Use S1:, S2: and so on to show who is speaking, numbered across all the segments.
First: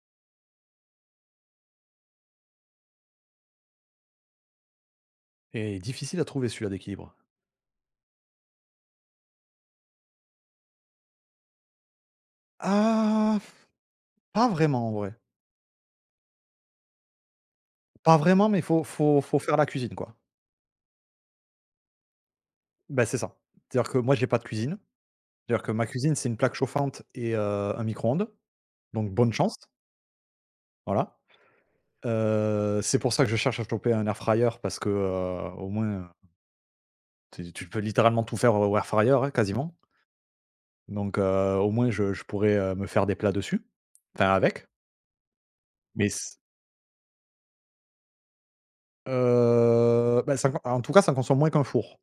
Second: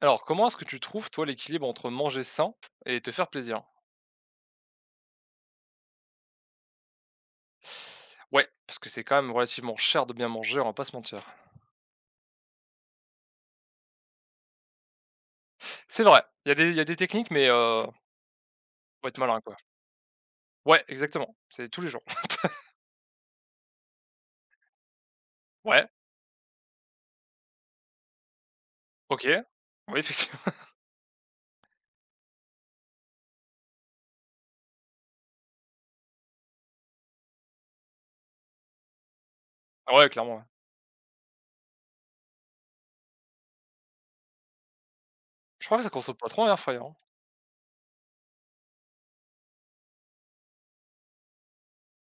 S1: Alors, comment est-ce que tu trouves, toi, l'équilibre entre manger sain et te faire plaisir?
S2: Et difficile à trouver celui-là d'équilibre.
S1: Ouais, parce que c'est quand même relativement cher de bien manger, on va pas se mentir.
S2: Ah, pas vraiment en vrai.
S1: C'est vrai, il y a des techniques, mais
S2: Pas vraiment, mais faut
S1: faut être
S2: faut
S1: malin,
S2: faut
S1: quoi.
S2: faire la cuisine, quoi.
S1: Ouais, exactement, c'est tous les jours.
S2: Ben c'est ça. C'est-à-dire que moi, j'ai pas de cuisine. C'est-à-dire que ma
S1: Ouais,
S2: cuisine, c'est une plaque chauffante et un micro-ondes, donc
S1: OK.
S2: bonne chance,
S1: Oui, effectivement.
S2: voilà. C'est pour ça que je cherche à choper un air fryer parce que, au moins, tu peux littéralement tout faire au air fryer, hein, quasiment.
S1: Ah ouais, clairement, ouais.
S2: Donc au moins je pourrais, me faire des plats dessus, enfin avec.
S1: Je crois que ça
S2: Mais
S1: consomme pas
S2: c
S1: trop un airfryer, hein?
S2: bah, ça en tout cas, ça consomme moins qu'un four.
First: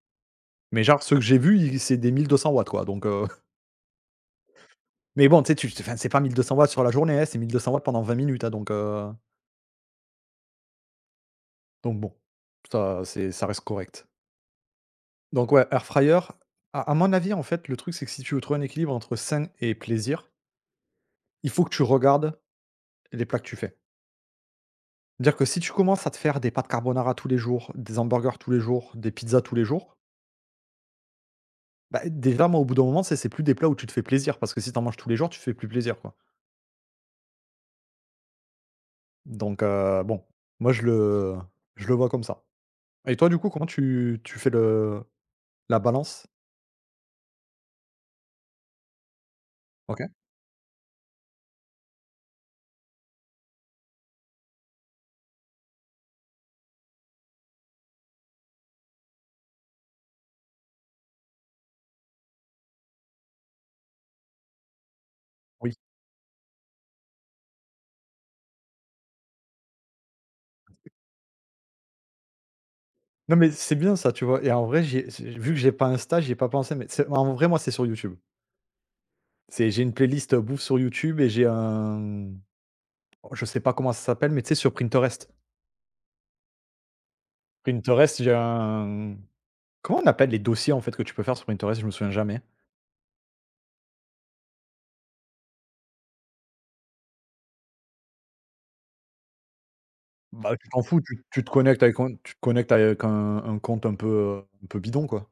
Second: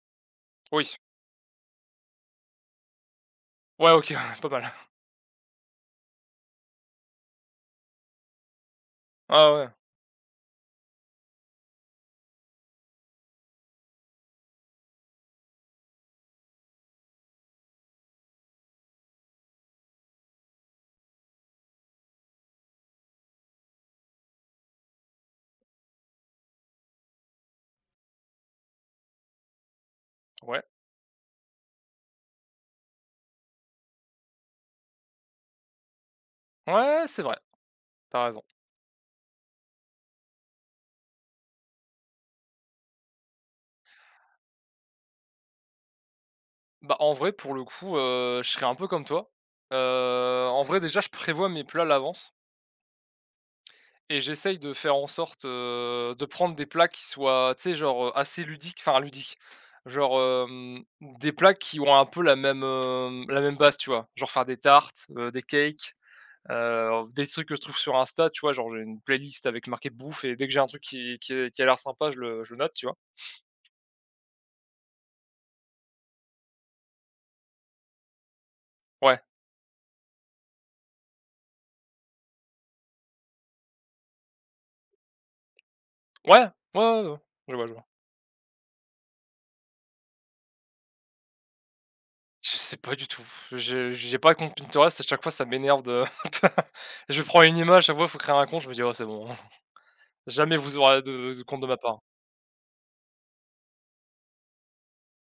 S2: Mais
S1: Oui.
S2: genre ceux que j'ai vus, ils c'est des 1200 watts quoi donc
S1: Ouais, OK, pas mal.
S2: mais bon tu sais tu enfin c'est pas 1200 watts sur la journée, hein, c'est 1200 watts pendant 20 minutes, hein,
S1: Ah ouais,
S2: donc bon, ça c'est ça reste correct. Donc ouais, air fryer, à mon avis en fait le truc c'est que si tu veux trouver un équilibre entre sain et plaisir, il faut que tu regardes les plats que tu fais. Cest à dire que si tu commences à te faire des pâtes carbonara tous les jours, des hamburgers tous les jours, des pizzas tous les jours,
S1: ouais.
S2: bah, déjà moi au bout d'un moment c'est plus des plats où tu te fais plaisir parce que si t'en manges tous les jours, tu te fais plus plaisir quoi.
S1: Ouais, c'est vrai, t'as raison.
S2: Donc bon, moi je le vois comme ça. Et toi, du coup, comment tu fais le la balance?
S1: Bah, en vrai, pour le coup, je serais un peu comme toi.
S2: OK.
S1: En vrai, déjà, je prévois mes plats à l'avance. Et j'essaye de faire en sorte, de prendre des plats qui soient, tu sais, genre, assez ludiques, enfin ludiques, genre, des plats qui ont un peu la même, la même base, tu vois? Genre faire des tartes, des
S2: Oui.
S1: cakes, des trucs que je trouve sur Insta, tu vois? Genre j'ai une playlist avec marqué bouffe et dès que j'ai un truc qui a l'air sympa, je le note, tu vois?
S2: Non, mais c'est bien ça, tu vois? Et en vrai, j'ai vu que j'ai pas Insta, j'y ai pas pensé, mais c'est en vrai, moi, c'est sur YouTube.
S1: Ouais,
S2: C'est j'ai une playlist, bouffe sur YouTube et j'ai un oh, je sais pas comment ça s'appelle, mais tu sais, sur Printerest.
S1: ouais, ouais, ouais, ouais, ouais. Je vois, je vois.
S2: Printerest, j'ai un comment on appelle les dossiers, en fait, que tu peux faire sur Printerest? Je me souviens jamais.
S1: Je sais pas du tout, je j'ai pas de compte Pinterest, à chaque fois ça m'énerve de je prends une image, à chaque fois, il faut créer un compte, je me dis: «Oh c'est bon». Jamais
S2: Bah, tu
S1: vous
S2: t'en
S1: aurez
S2: fous, tu
S1: de
S2: tu te
S1: compte de ma
S2: connectes
S1: part.
S2: avec un un compte un peu bidon, quoi.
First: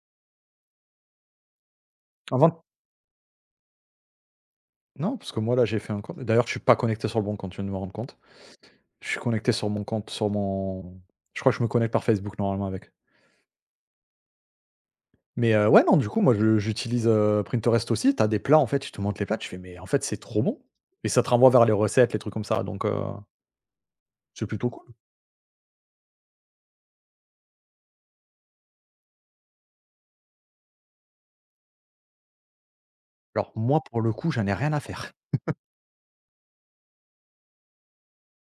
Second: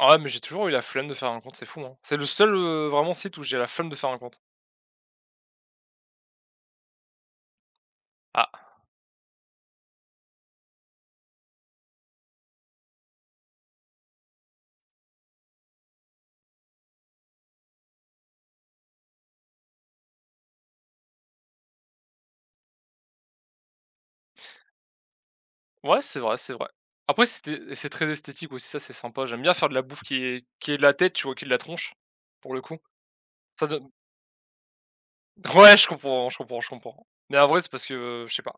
S1: Ah ouais, mais j'ai toujours eu la flemme de faire un compte, c'est fou, hein. C'est le seul,
S2: Avant
S1: vraiment site où j'ai la flemme de faire un compte.
S2: non, parce que moi, là, j'ai fait un compte. D'ailleurs, je suis pas connecté sur le bon compte, je viens de me rendre compte.
S1: Ah,
S2: Je suis connecté sur mon compte, sur mon je crois que je me connecte par Facebook normalement avec. Mais ouais, non, du coup, moi, je j'utilise, Printerest aussi. T'as des plats, en fait, ils te montrent les plats, tu fais: «Mais en fait, c'est trop bon» et ça te renvoie vers les recettes, les trucs comme ça, donc c'est plutôt cool.
S1: ouais, c'est vrai, c'est vrai. Après c'est très esthétique aussi, ça c'est sympa. J'aime bien faire de la bouffe qui est de la tête, tu vois, qui est de la tronche, pour le coup.
S2: Alors
S1: Ça
S2: moi,
S1: donne.
S2: pour le coup, j'en ai rien à faire.
S1: Ouais, je comprends, je comprends, je comprends. Mais en vrai, c'est parce que, je sais pas,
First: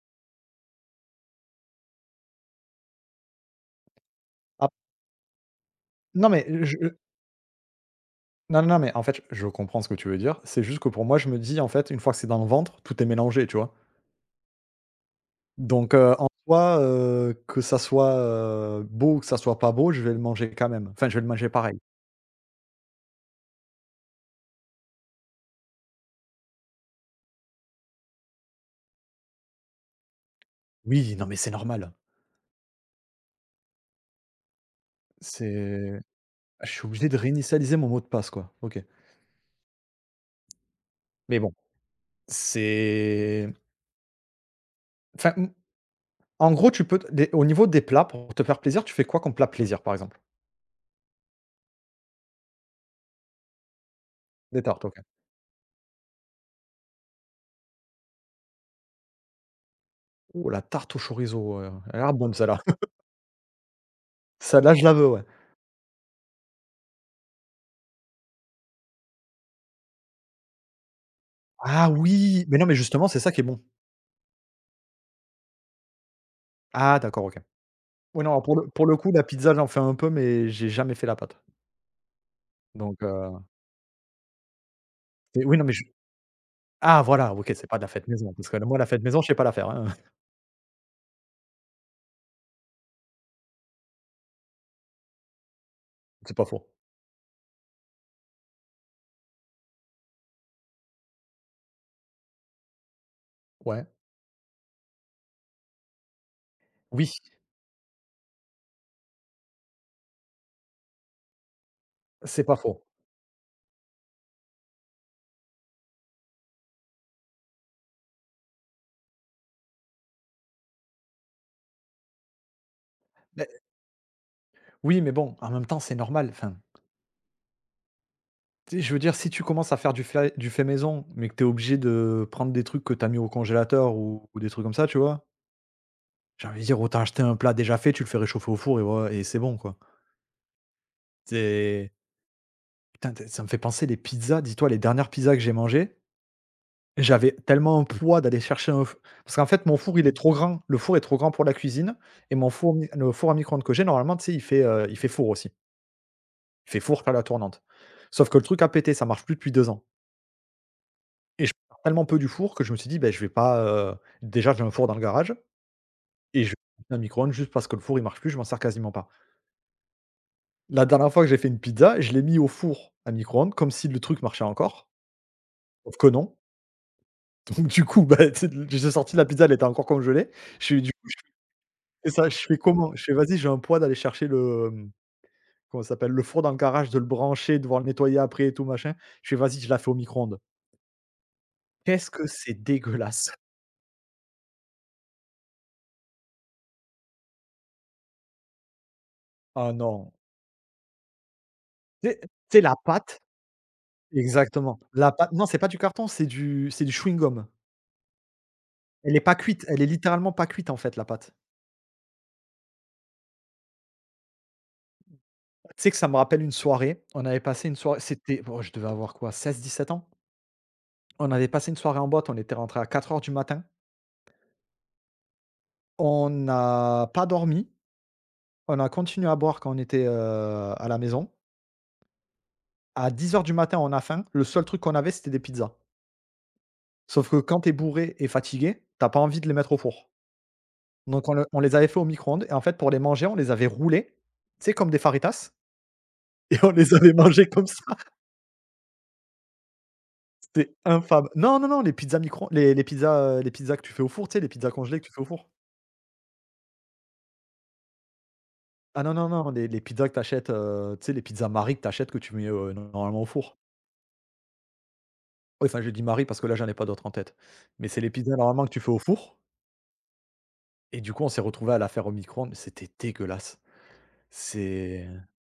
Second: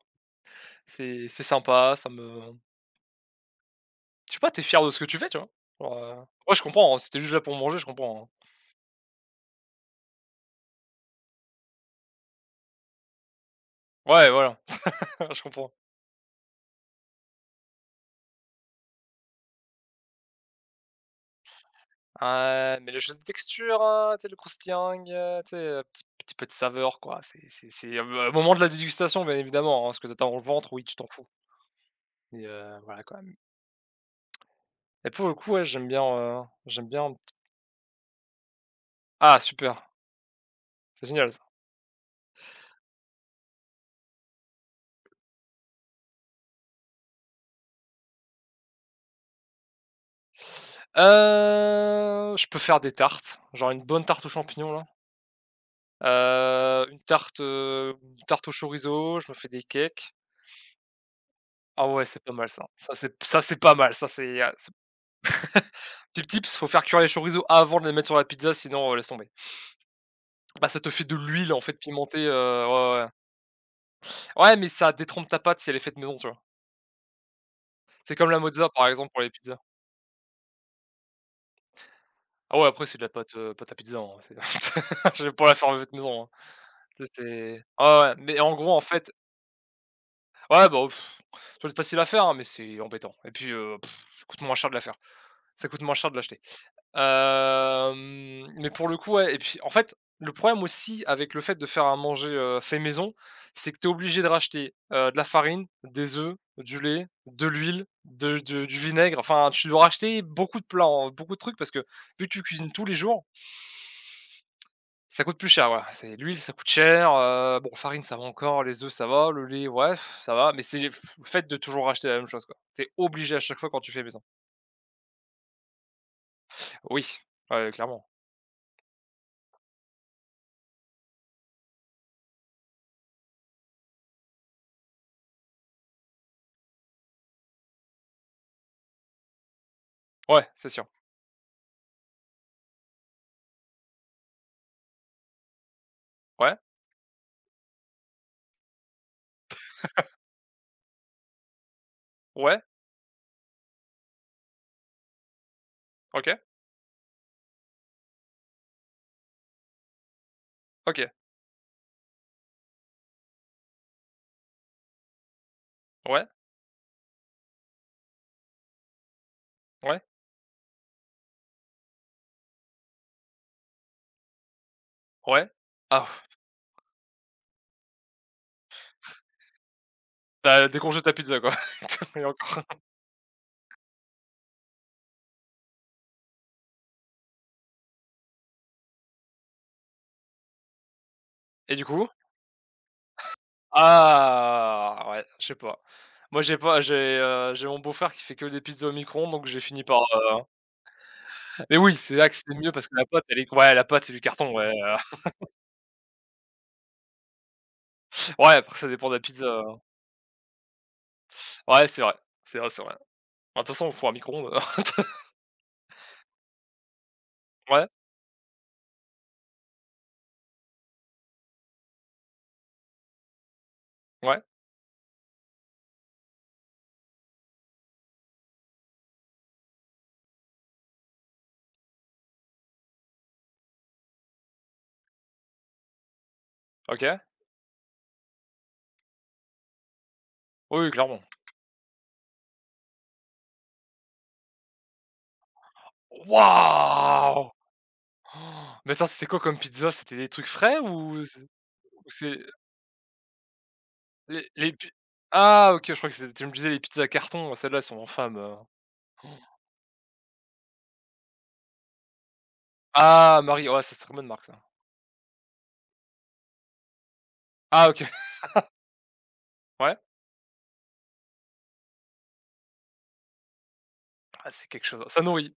S1: c'est sympa, ça me je sais pas, t'es
S2: Ah,
S1: fier de ce que tu fais, tu vois? Genre,
S2: non, mais
S1: ouais, je
S2: je
S1: comprends, hein, si juste là pour manger, je comprends, hein.
S2: non, non, non, mais en fait, je comprends ce que tu veux dire. C'est juste que pour moi, je me dis, en fait, une fois que c'est dans le ventre, tout est mélangé, tu vois?
S1: Ouais, voilà, je comprends.
S2: Donc en soi, que ça soit, beau ou que ça soit pas beau, je vais le manger quand même. Enfin, je vais le manger pareil.
S1: Ah, mais le jeu de texture, tu sais, le croustillant, tu sais, petit petit peu de saveur, quoi. C'est au moment de la dégustation, bien évidemment, hein, ce que t'as dans le ventre, oui, tu t'en
S2: Oui,
S1: fous,
S2: non, mais c'est normal.
S1: mais voilà, quand même et pour le coup, ouais,
S2: C'est ah, je suis
S1: j'aime bien
S2: obligé
S1: un
S2: de
S1: petit
S2: réinitialiser mon mot de passe, quoi. OK.
S1: ah, super, c'est génial
S2: Mais
S1: ça.
S2: bon, c'est enfin, mmh, en gros, tu peux t des au niveau des plats, pour te faire plaisir, tu fais quoi comme plat plaisir, par exemple?
S1: Je peux faire des tartes, genre une bonne tarte aux
S2: Des
S1: champignons,
S2: tartes,
S1: là.
S2: OK.
S1: Une tarte au chorizo, je me fais des cakes.
S2: Ouh, la tarte au chorizo,
S1: Ah
S2: elle a
S1: ouais,
S2: l'air
S1: c'est pas
S2: bonne
S1: mal
S2: celle-là.
S1: ça. Ça, c'est pas mal, ça, c'est
S2: Celle-là, je la veux, ouais.
S1: petit tips, faut faire cuire les chorizo avant de les mettre sur la pizza, sinon, laisse tomber. Bah, ça te fait de l'huile, en fait,
S2: Ah
S1: pimentée,
S2: oui! Mais non, mais
S1: ouais, ouais.
S2: justement, c'est ça qui est bon.
S1: Ouais, ouais, mais ça détrempe ta pâte si elle est faite maison, tu vois?
S2: Ah d'accord, OK.
S1: C'est
S2: Oui,
S1: comme
S2: non,
S1: la
S2: alors
S1: mozza, par
S2: pour le
S1: exemple,
S2: coup,
S1: pour
S2: la
S1: les
S2: pizza,
S1: pizzas.
S2: j'en fais un peu, mais j'ai jamais fait la pâte.
S1: Ah ouais, après c'est de
S2: Donc
S1: la pâte, pâte à pizza, hein, c'est je vais
S2: et
S1: pas la
S2: oui, non, mais
S1: faire
S2: je
S1: faite maison, hein.
S2: ah
S1: Ça, c'est
S2: voilà, OK,
S1: ouais,
S2: c'est pas de la fête
S1: ouais,
S2: maison,
S1: mais
S2: parce
S1: en
S2: que
S1: gros,
S2: moi,
S1: en
S2: la fête
S1: fait
S2: maison, je sais pas la faire, hein.
S1: ouais, bah, ça doit être facile à faire, hein, mais c'est embêtant et puis, ça coûte moins cher de la faire. Ça coûte moins cher de
S2: C'est
S1: l'acheter.
S2: pas faux.
S1: Mais pour le coup, ouais et puis, en fait, le problème aussi avec le fait de faire à manger, fait maison, c'est que
S2: Ouais.
S1: tu es obligé de racheter, de la farine, des œufs, du lait,
S2: Oui,
S1: de l'huile, de du vinaigre, enfin, tu dois racheter beaucoup de plats, en beaucoup de trucs parce que vu que tu
S2: c'est pas
S1: cuisines tous
S2: faux.
S1: les jours, ça coûte plus cher, voilà. C'est l'huile, ça coûte cher, bon, farine, ça va encore, les œufs, ça va, le lait, ouais, pff, ça va, mais c'est le fait de toujours racheter la même chose, quoi. Tu obligé à chaque fois quand tu fais maison.
S2: Oui, mais bon, en même temps, c'est normal. Enfin,
S1: Oui, ouais, clairement.
S2: tu sais, je veux dire, si tu commences à faire du fait maison, mais que tu es obligé de prendre des trucs que tu as mis au congélateur ou des trucs comme ça, tu vois, j'ai envie de dire, autant acheter un plat déjà fait, tu le fais réchauffer au four et, voilà, et c'est bon, quoi.
S1: Ouais, c'est sûr.
S2: C'est... Putain, ça me fait penser les pizzas. Dis-toi, les dernières pizzas que j'ai mangées,
S1: Ouais,
S2: j'avais tellement un poids d'aller chercher Parce qu'en fait, mon four, il est trop grand. Le four est trop grand pour la cuisine. Et mon
S1: ouais,
S2: four, le four à micro-ondes que j'ai, normalement, tu sais, il fait four aussi.
S1: OK,
S2: Il fait four par la tournante. Sauf que le truc a pété, ça marche plus depuis 2 ans.
S1: OK.
S2: Et je sors tellement peu du four que je me suis dit: ben je vais pas, heu» déjà j'ai un four dans le garage
S1: Ouais,
S2: et je vais mettre un micro-ondes juste parce que le four il marche plus, je m'en sers quasiment pas.
S1: ouais,
S2: La dernière fois que j'ai fait une pizza, je l'ai mis au four à micro-ondes comme si le truc marchait encore,
S1: ouais.
S2: sauf
S1: Ah,
S2: que non. Donc du coup, bah, tu sais, j'ai sorti la pizza, elle était encore congelée.
S1: t'as
S2: Je
S1: as
S2: fais du
S1: décongèles
S2: coup
S1: ta pizza quoi.
S2: c'est
S1: Et
S2: ça, je fais
S1: encore.
S2: comment? Je fais: «Vas-y, j'ai un poids d'aller chercher le, mmh, comment ça s'appelle? Le four dans le garage, de le brancher, de devoir le nettoyer après et tout machin». Je fais: «Vas-y, je la fais au micro-ondes».
S1: Et du coup?
S2: Qu'est-ce que c'est dégueulasse!
S1: Ah ouais, je sais pas. Moi j'ai pas j'ai, j'ai mon beau-frère qui fait que des pizzas au micro-ondes, donc j'ai
S2: Ah
S1: fini par,
S2: non!
S1: mais oui, c'est là que c'est
S2: c'est
S1: mieux
S2: la
S1: parce que la
S2: pâte.
S1: pâte elle est ouais, la pâte c'est du carton, ouais,
S2: Exactement. La pâte non, c'est pas du carton, c'est du chewing-gum.
S1: ouais, après ça dépend de
S2: Elle
S1: la
S2: est pas
S1: pizza,
S2: cuite, elle est littéralement pas cuite, en fait, la pâte.
S1: ouais, c'est vrai, c'est vrai, c'est vrai. Bah, de toute façon au four à micro-ondes,
S2: Tu sais que ça me rappelle une soirée, on avait passé une
S1: ouais,
S2: soirée c'était oh, je devais avoir quoi? 16-17 ans? On avait passé une soirée en boîte, on était rentré à 4 heures du matin.
S1: ouais,
S2: On n'a pas dormi, on a continué à boire quand on était, à la maison. À 10 heures du matin, on a faim, le seul truc qu'on avait, c'était des pizzas.
S1: OK.
S2: Sauf que quand t'es bourré et fatigué, t'as pas envie de les mettre au four.
S1: Oui, oui, clairement.
S2: Donc on les avait fait au micro-ondes et en fait, pour les manger, on les avait roulés, tu sais, comme des faritas. Et on les avait mangées
S1: Waouh!
S2: comme ça,
S1: Mais attends, c'était quoi comme pizza? C'était des trucs
S2: c'était
S1: frais ou
S2: infâme.
S1: c'est
S2: Non, non, non, les
S1: ou
S2: pizzas
S1: c'est
S2: micro les pizzas que tu fais au four, tu sais, les
S1: Les
S2: pizzas
S1: les pi
S2: congelées que tu fais au four.
S1: ah OK, je crois que c'est tu me disais les pizzas carton, celles-là, elles sont infâmes.
S2: Ah non, non, non, les pizzas que t'achètes achètes, tu sais, les pizzas Marie que t'achètes que tu mets, normalement au
S1: Ah
S2: four.
S1: Marie, ouais, ça c'est très bonne marque ça.
S2: Oui, enfin, je dis Marie parce que là, j'en ai pas d'autres en tête.
S1: Ah
S2: Mais
S1: OK,
S2: c'est les pizzas normalement que tu fais au four
S1: ouais,
S2: et du coup, on s'est retrouvé à la faire au micro-ondes, mais c'était dégueulasse.
S1: ah c'est quelque chose,
S2: C'est
S1: ça nourrit.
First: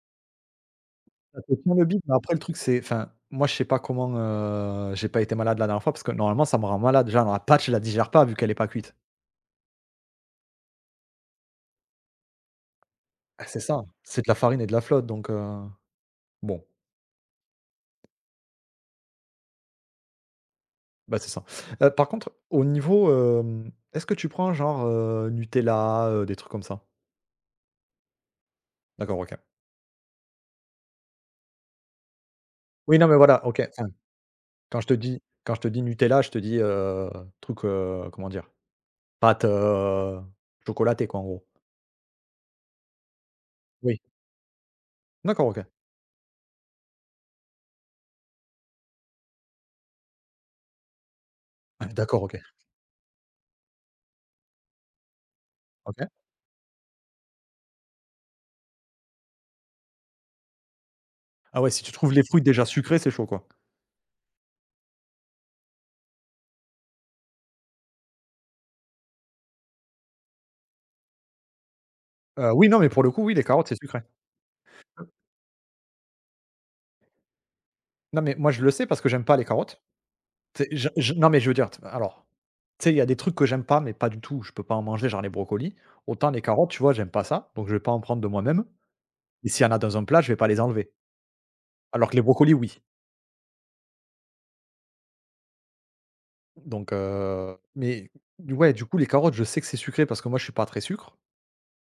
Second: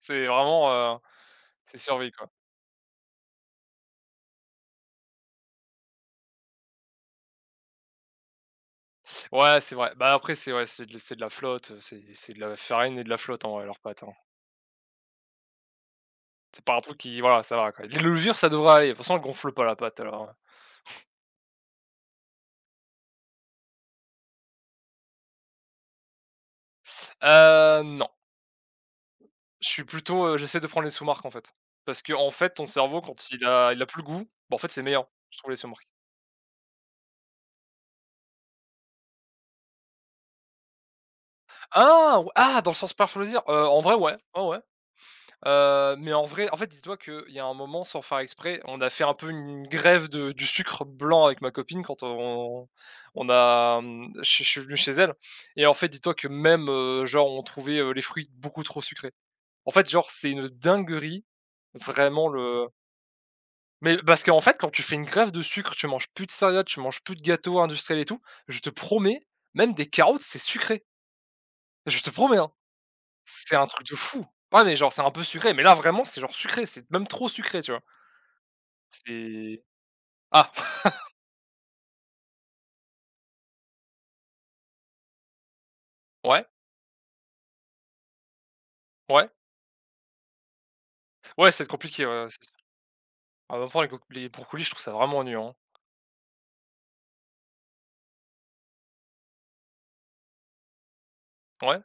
S1: C'est vraiment,
S2: ça te tient
S1: c'est
S2: le bide,
S1: survie
S2: mais
S1: quoi.
S2: après le truc, c'est enfin, moi, je sais pas comment, j'ai pas été malade la dernière fois parce que normalement, ça me rend malade. Déjà la pâte, je la digère pas vu qu'elle est pas cuite.
S1: Ouais, c'est vrai. Bah, après c'est ouais, c'est de la flotte, c'est de la farine et de la flotte
S2: Ah,
S1: en
S2: c'est
S1: vrai leurs
S2: ça,
S1: pâtes, hein.
S2: c'est de la farine et de la flotte donc Bon,
S1: C'est pas un truc qui voilà, ça va quoi. Les levures, ça devrait aller, de toute façon, elles gonflent pas la pâte alors.
S2: bah, c'est ça. Par contre, au niveau, est-ce que tu prends genre, Nutella, des trucs comme ça?
S1: Non,
S2: D'accord, OK.
S1: je suis plutôt, j'essaie de prendre les sous-marques en fait. Parce que en fait, ton
S2: Oui,
S1: cerveau
S2: non, mais
S1: quand il
S2: voilà, OK.
S1: a il a
S2: Enfin,
S1: plus le goût, bah, en fait, c'est meilleur, je trouve
S2: quand
S1: les
S2: je te dis
S1: sous-marques.
S2: Nutella, je te dis, truc, comment dire? Pâte, chocolatée quoi, en gros.
S1: Ah! Ou ah, dans le sens par plaisir? En vrai,
S2: Oui.
S1: ouais, ouais, ouais.
S2: D'accord, OK.
S1: Mais en vrai, en fait, dis-toi qu'il y a un moment, sans faire exprès, on a fait un peu une grève de du sucre blanc avec ma copine
S2: Ah,
S1: quand
S2: D'accord, OK.
S1: on a, je suis venu chez elle et en fait,
S2: OK.
S1: dis-toi que même, genre, on trouvait, les fruits beaucoup trop sucrés. En fait, genre, c'est une dinguerie,
S2: Ah ouais, si tu trouves les
S1: vraiment
S2: fruits déjà
S1: le
S2: sucrés, c'est chaud, quoi.
S1: mais parce qu'en fait, quand tu fais une grève de sucre, tu manges plus de céréales, tu manges plus de gâteaux industriels et tout, je te promets, même des carottes, c'est sucré. Je te promets, hein!
S2: Oui, non, mais pour le coup, oui, les
S1: C'est un
S2: carottes, c'est
S1: truc de
S2: sucré.
S1: fou. Ouais, mais genre, c'est un peu sucré, mais là, vraiment, c'est genre sucré, c'est même trop sucré, tu vois?
S2: Non, mais moi, je le sais parce que j'aime pas les
S1: C'est
S2: carottes.
S1: ah!
S2: Tu sais, je non, mais je veux dire, tu sais, il y a des trucs que j'aime pas, mais pas du tout, je peux pas en manger, genre les brocolis. Autant les
S1: Ouais,
S2: carottes, tu vois, j'aime pas ça, donc je vais pas en prendre de moi-même
S1: ouais,
S2: et s'il y en a dans un plat, je vais pas les enlever.
S1: ouais, c'est compliqué, ouais,
S2: Alors que les
S1: ouais, c'est sûr.
S2: brocolis, oui.
S1: En même temps, les brocolis, je trouve ça vraiment ennuyeux, hein.
S2: Donc mais ouais, du coup, les carottes, je sais que c'est sucré parce que moi, je suis pas très sucre.
S1: Ouais?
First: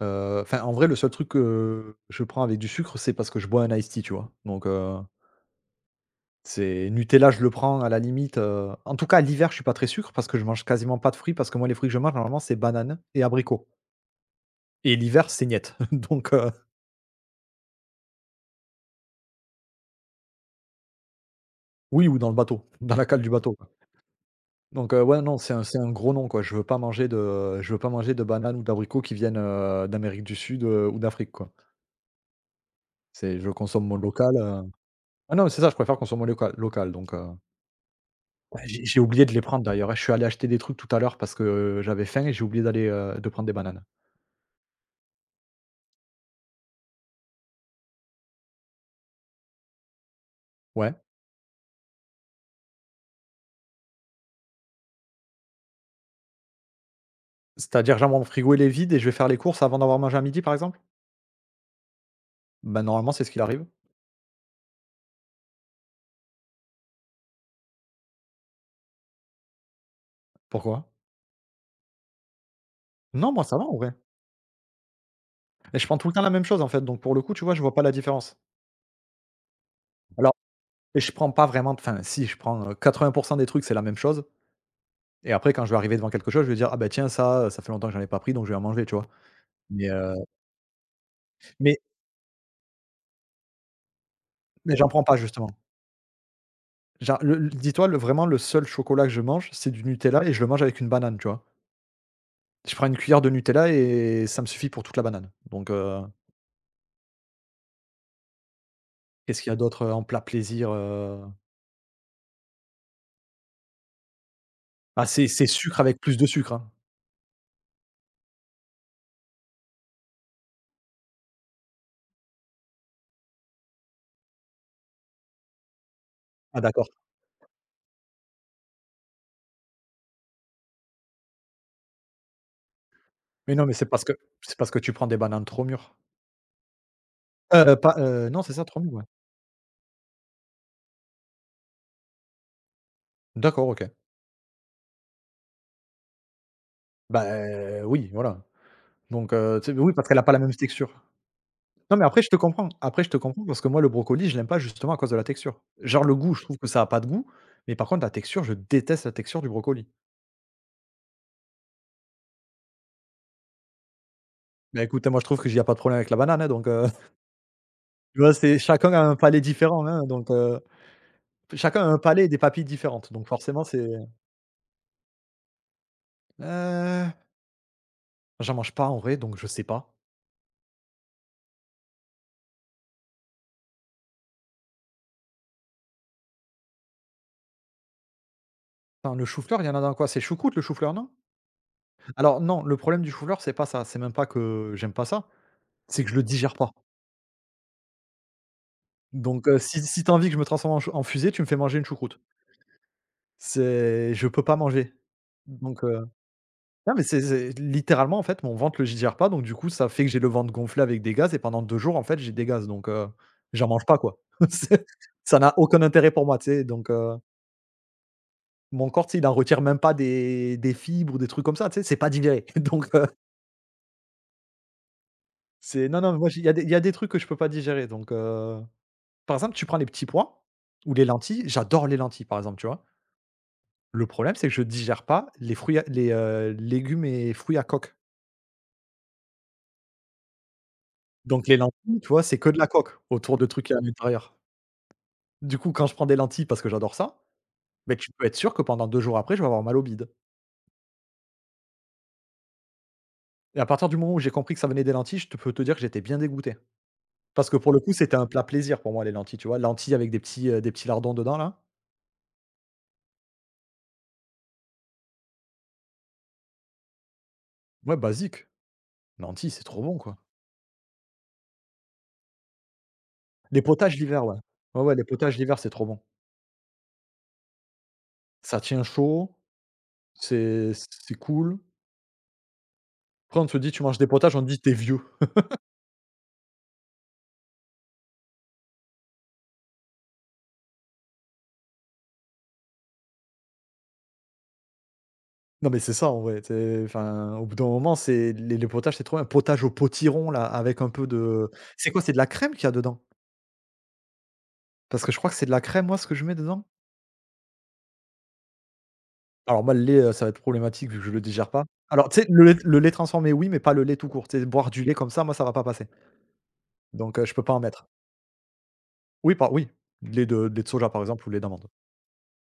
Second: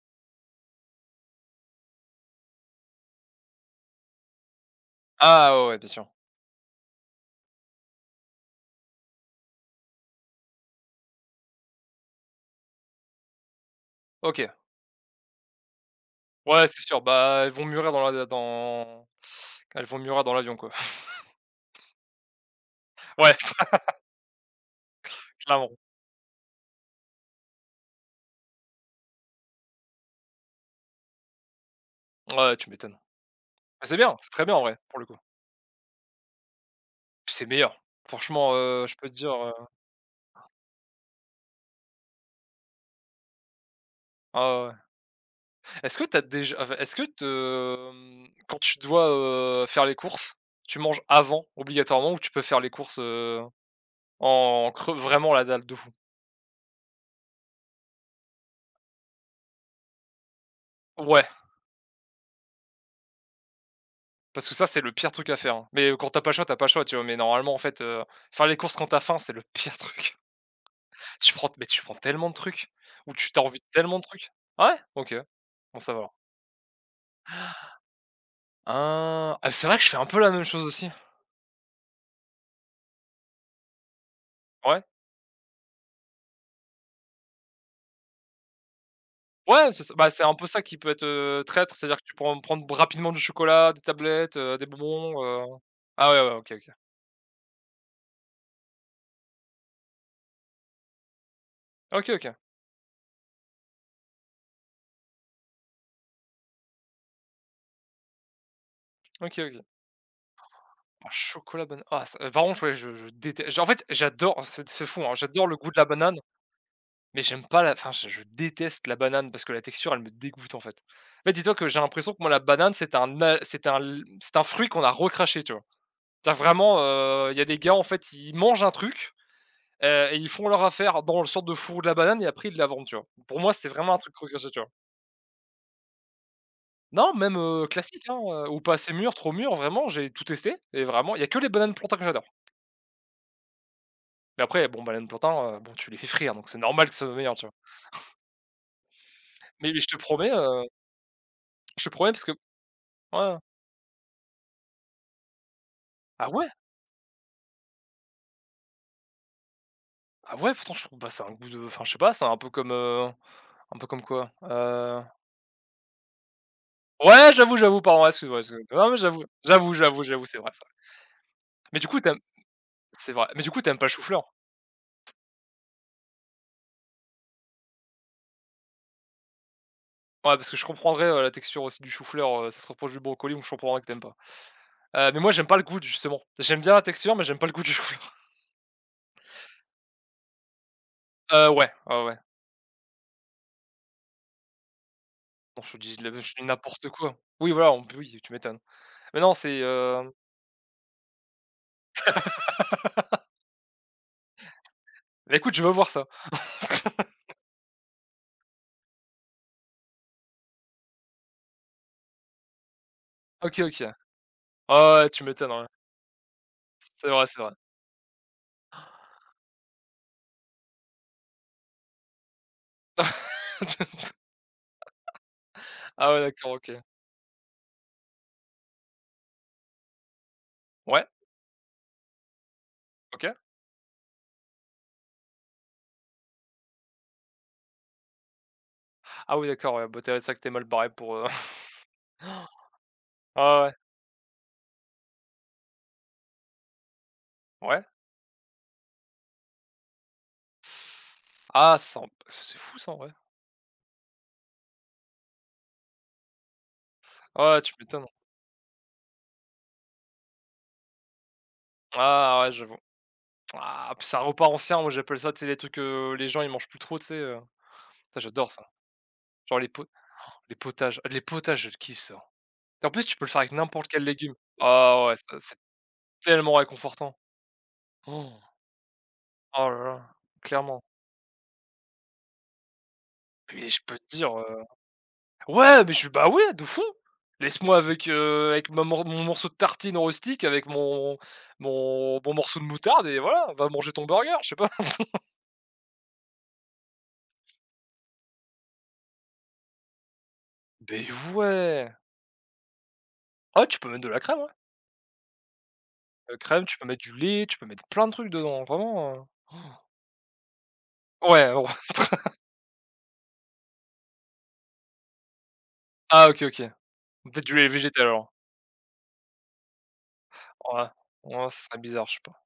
S2: Enfin, en vrai, le seul truc que je prends avec du sucre, c'est parce que je bois un iced tea, tu vois? Donc
S1: Ah ouais, ouais, bien sûr.
S2: c'est Nutella, je le prends à la limite, en tout cas, l'hiver, je suis pas très sucre parce que je mange quasiment pas de fruits parce que moi, les fruits que je mange, normalement, c'est banane et abricot.
S1: OK.
S2: Et l'hiver, c'est niet. Donc,
S1: Ouais, c'est sûr, bah, elles vont mûrir dans l'avion, quoi.
S2: oui ou dans le bateau, dans la cale du
S1: Ouais,
S2: bateau, quoi. Donc, ouais, non, c'est un
S1: clairement.
S2: c'est un gros non, quoi. Je veux pas manger de je veux pas manger de bananes ou d'abricots qui viennent, d'Amérique du Sud, ou d'Afrique, quoi.
S1: Ouais, tu m'étonnes.
S2: C'est Je
S1: Bah,
S2: consomme
S1: c'est
S2: mon
S1: bien, c'est
S2: local,
S1: très bien en
S2: heu
S1: vrai, pour le coup.
S2: Ah non, mais c'est ça, je préfère consommer mon local local. Donc,
S1: C'est meilleur. Franchement,
S2: ouais, j'ai
S1: je
S2: j'ai
S1: peux te
S2: oublié de
S1: dire,
S2: les prendre d'ailleurs, hein. Je suis allé acheter des trucs tout à l'heure parce que j'avais faim et j'ai oublié de prendre des bananes.
S1: ah ouais, ouais. Est-ce que t'as déjà enfin, est-ce que te quand tu dois, faire les courses, tu
S2: Ouais.
S1: manges avant obligatoirement ou tu peux faire les courses, en creux vraiment la dalle de fou?
S2: C'est-à-dire, genre, mon frigo, il est vide et je vais faire les courses avant d'avoir mangé à midi, par exemple?
S1: Ouais,
S2: Ben, normalement, c'est ce qu'il arrive.
S1: parce que ça, c'est le pire truc à faire, hein. Mais, quand t'as pas le choix, t'as pas le choix, tu vois? Mais normalement, en fait, faire les courses quand t'as faim, c'est le pire truc.
S2: Pourquoi?
S1: Tu prends mais tu prends tellement de trucs ou tu
S2: Non,
S1: t'as
S2: moi, ça
S1: envie
S2: va,
S1: de
S2: en vrai.
S1: tellement de trucs. Ah ouais? OK,
S2: Mais
S1: bon
S2: je
S1: ça
S2: prends
S1: va
S2: tout
S1: alors.
S2: le temps la même chose en fait, donc pour le coup, tu vois, je vois pas la différence.
S1: Ah, ah, c'est vrai que je fais un peu la
S2: Alors,
S1: même chose aussi.
S2: et je prends pas vraiment, enfin, si, je prends, 80 des trucs, c'est la même chose
S1: Ouais.
S2: et après quand je vais arriver devant quelque chose, je vais dire: «Ah bah tiens ça, ça fait longtemps que j'en ai pas pris donc je vais en manger», tu vois?
S1: Ouais, c'est
S2: Mais,
S1: ça, bah,
S2: heu,
S1: c'est un peu ça qui peut être, traître,
S2: mais
S1: c'est-à-dire que tu peux me prendre rapidement du chocolat, des tablettes, des
S2: mais j'en prends pas
S1: bonbons,
S2: justement.
S1: ah ouais, ouais, OK, OK.
S2: Genre, le dis-toi, le seul chocolat que je mange, c'est du Nutella et je le mange avec une banane, tu vois?
S1: OK, OK.
S2: Je prends une cuillère de Nutella et ça me suffit pour toute la banane. Donc,
S1: OK,
S2: qu'est-ce qu'il y a
S1: OK.
S2: d'autre, en plat plaisir?
S1: Ah chocolat, banane, ah ça par contre, ouais, je déteste j en fait, j'adore oh, c'est fou,
S2: Ah,
S1: hein,
S2: c'est
S1: j'adore
S2: c'est
S1: le goût de
S2: sucre
S1: la
S2: avec
S1: banane,
S2: plus de sucre, hein.
S1: mais j'aime pas la enfin, je déteste la banane parce que la texture, elle me dégoûte, en fait. En fait, dis-toi que j'ai l'impression que moi, la banane, c'est un fruit qu'on a recraché, tu vois? C'est-à-dire
S2: Ah,
S1: vraiment,
S2: d'accord.
S1: il y a des gars, en fait, ils mangent un truc. Et ils font leur affaire dans le sorte de four de la banane et après ils la vendent, tu vois? Pour moi,
S2: Mais non,
S1: c'est
S2: mais c'est
S1: vraiment un
S2: parce
S1: truc
S2: que
S1: croquetteux,
S2: c'est
S1: tu vois?
S2: parce que tu prends des bananes trop mûres.
S1: Non, même,
S2: Pas,
S1: classique, hein,
S2: non, c'est
S1: ou
S2: ça,
S1: pas
S2: trop
S1: assez
S2: mûres, ouais.
S1: mûr, trop mûr, vraiment, j'ai tout testé et vraiment, il y a que les bananes plantains que j'adore.
S2: D'accord, OK.
S1: Mais après, bon, bananes plantains, bon, tu les fais frire, donc c'est normal que ça soit
S2: Bah,
S1: meilleur, tu vois?
S2: oui, voilà. Donc,
S1: Mais
S2: tu sais,
S1: mais je
S2: oui,
S1: te
S2: parce qu'elle a
S1: promets,
S2: pas la même
S1: heu,
S2: texture.
S1: je te
S2: Non, mais
S1: promets
S2: après
S1: parce
S2: je
S1: que
S2: te comprends. Après je te
S1: ouais.
S2: comprends parce que moi le brocoli, je l'aime pas justement à cause de la texture. Genre le
S1: Ah
S2: goût, je
S1: ouais?
S2: trouve que ça a pas de goût, mais par contre la texture, je déteste la texture du brocoli.
S1: Ah ouais, pourtant je trouve, bah, c'est un goût de enfin, je sais pas, c'est un peu comme quoi?
S2: Bah,
S1: Heu,
S2: écoute, moi je trouve qu'il y a pas de problème avec la banane, hein. Donc,
S1: ouais, j'avoue, j'avoue, pardon,
S2: tu vois,
S1: excuse-moi,
S2: c'est
S1: excuse non,
S2: chacun
S1: mais
S2: a un
S1: j'avoue,
S2: palais
S1: j'avoue,
S2: différent,
S1: j'avoue,
S2: hein.
S1: j'avoue,
S2: donc
S1: c'est vrai,
S2: heu,
S1: ça. Mais
S2: chacun a
S1: du
S2: un
S1: coup, t'aimes,
S2: palais et des papilles différentes,
S1: c'est
S2: donc
S1: vrai, mais du coup,
S2: forcément
S1: t'aimes pas
S2: c'est
S1: le chou-fleur?
S2: heu, j'en mange pas en vrai, donc je sais pas.
S1: Ouais, parce que je comprendrais, la texture aussi du chou-fleur, ça se rapproche du brocoli, donc je comprendrais que t'aimes pas. Mais moi j'aime pas le goût justement. J'aime bien la texture, mais j'aime pas le goût du chou-fleur.
S2: Attends, le chou-fleur, il y en a dans quoi? C'est choucroute le chou-fleur, non?
S1: Ouais, ouais, ouais.
S2: Alors non, le problème du chou-fleur, c'est pas ça, c'est même pas que j'aime pas ça,
S1: Non, je te dis
S2: c'est que je le digère pas.
S1: n'importe quoi. Oui, voilà, on oui, tu m'étonnes. Mais non,
S2: Donc,
S1: c'est,
S2: si tu envie que je me transforme en fusée, tu me fais manger une choucroute. C'est Je peux pas manger.
S1: bah, écoute, je veux
S2: Donc
S1: voir ça.
S2: heu, non, mais c'est littéralement, en fait, mon ventre le digère pas, donc du coup, ça fait que j'ai le ventre gonflé avec des gaz et pendant 2 jours, en fait, j'ai des gaz. Donc,
S1: OK,
S2: j'en
S1: OK.
S2: mange pas, quoi. C'est
S1: Ah ouais, tu
S2: Ça
S1: m'étonnes,
S2: n'a
S1: ouais.
S2: aucun intérêt pour moi, tu sais? Donc
S1: C'est
S2: heu,
S1: vrai, c'est vrai.
S2: mon corps, tu sais, il en retire même pas des fibres ou des trucs comme ça, tu sais? C'est pas digéré. donc C'est Non,
S1: Ah
S2: non, mais
S1: ouais,
S2: moi j'ai il y
S1: d'accord,
S2: a des il
S1: OK.
S2: y a des trucs que je peux pas digérer. Donc, par exemple, tu prends les petits pois ou les
S1: Ouais,
S2: lentilles, j'adore les lentilles, par exemple, tu vois?
S1: OK.
S2: Le problème, c'est que je digère pas les légumes et fruits à coque.
S1: Ah oui, d'accord, ouais, bah, tu es que t'es mal barré pour,
S2: Donc les lentilles, tu
S1: ouais,
S2: vois, c'est que de la coque autour de trucs
S1: ouais,
S2: qu'il à l'intérieur. Du coup, quand je prends des lentilles parce que j'adore ça,
S1: ouais.
S2: mais tu peux être sûr que pendant 2 jours après, je vais avoir mal au bide
S1: Ah, ça en ça, c'est fou ça, en vrai.
S2: et à partir du moment où j'ai compris que ça venait des lentilles, je te peux te dire que j'étais bien dégoûté. Parce
S1: Ah,
S2: que
S1: ouais,
S2: pour
S1: tu
S2: le coup,
S1: m'étonnes.
S2: c'était un plat plaisir pour moi les lentilles, tu vois? Lentilles avec des petits lardons dedans là.
S1: Ah ouais, je. Ah, puis c'est un repas ancien, moi j'appelle ça, tu sais, les trucs que les gens ils mangent plus trop, tu sais?
S2: Ouais,
S1: Ça
S2: basique.
S1: j'adore ça.
S2: Lentilles,
S1: Genre
S2: c'est
S1: les
S2: trop
S1: po
S2: bon, quoi.
S1: les potages, ah, les potages, je kiffe ça. Et en plus, tu peux le faire avec
S2: Les
S1: n'importe
S2: potages
S1: quel
S2: d'hiver,
S1: légume.
S2: ouais. Ouais, ouais, les
S1: Ah ouais, ça
S2: potages
S1: c'est
S2: d'hiver, c'est trop bon.
S1: tellement réconfortant. Oh
S2: Ça tient chaud,
S1: oh là là,
S2: c'est
S1: clairement.
S2: c'est cool. Après, on te
S1: Puis
S2: dit:
S1: je
S2: «Tu
S1: peux
S2: manges des
S1: te dire,
S2: potages», on te dit: t'es vieux».
S1: ouais, mais je suis bah ouais, de fou! Laisse-moi avec, avec ma mor mon morceau de tartine rustique, avec mon morceau de moutarde et voilà, va manger ton burger, je sais pas.
S2: Non, mais c'est ça, en vrai, tu enfin, au bout d'un moment, c'est les potages, c'est trop bien. Potage au potiron, là, avec un peu
S1: Beh
S2: de
S1: ouais!
S2: c'est quoi? C'est de la crème qu'il y a dedans?
S1: Ah, ouais, tu peux mettre de la crème, hein.
S2: Parce que je crois que c'est de la crème, moi, ce que je mets
S1: Heu,
S2: dedans?
S1: crème, tu peux mettre du lait, tu peux mettre plein de trucs dedans, vraiment,
S2: Alors moi, le lait, ça va être problématique vu que je le digère
S1: ouais,
S2: pas.
S1: bon.
S2: Alors, tu sais, le lait transformé, oui, mais pas le lait tout court. Tu sais, boire du lait comme ça, moi, ça va pas passer.
S1: Ah OK, OK.
S2: Donc, je peux
S1: Peut-être
S2: pas
S1: du
S2: en
S1: lait
S2: mettre.
S1: végétal alors.
S2: Oui, pas, oui, lait de
S1: Ouais,
S2: soja, par exemple, ou lait
S1: ouais, ça
S2: d'amande.
S1: serait bizarre, je sais pas.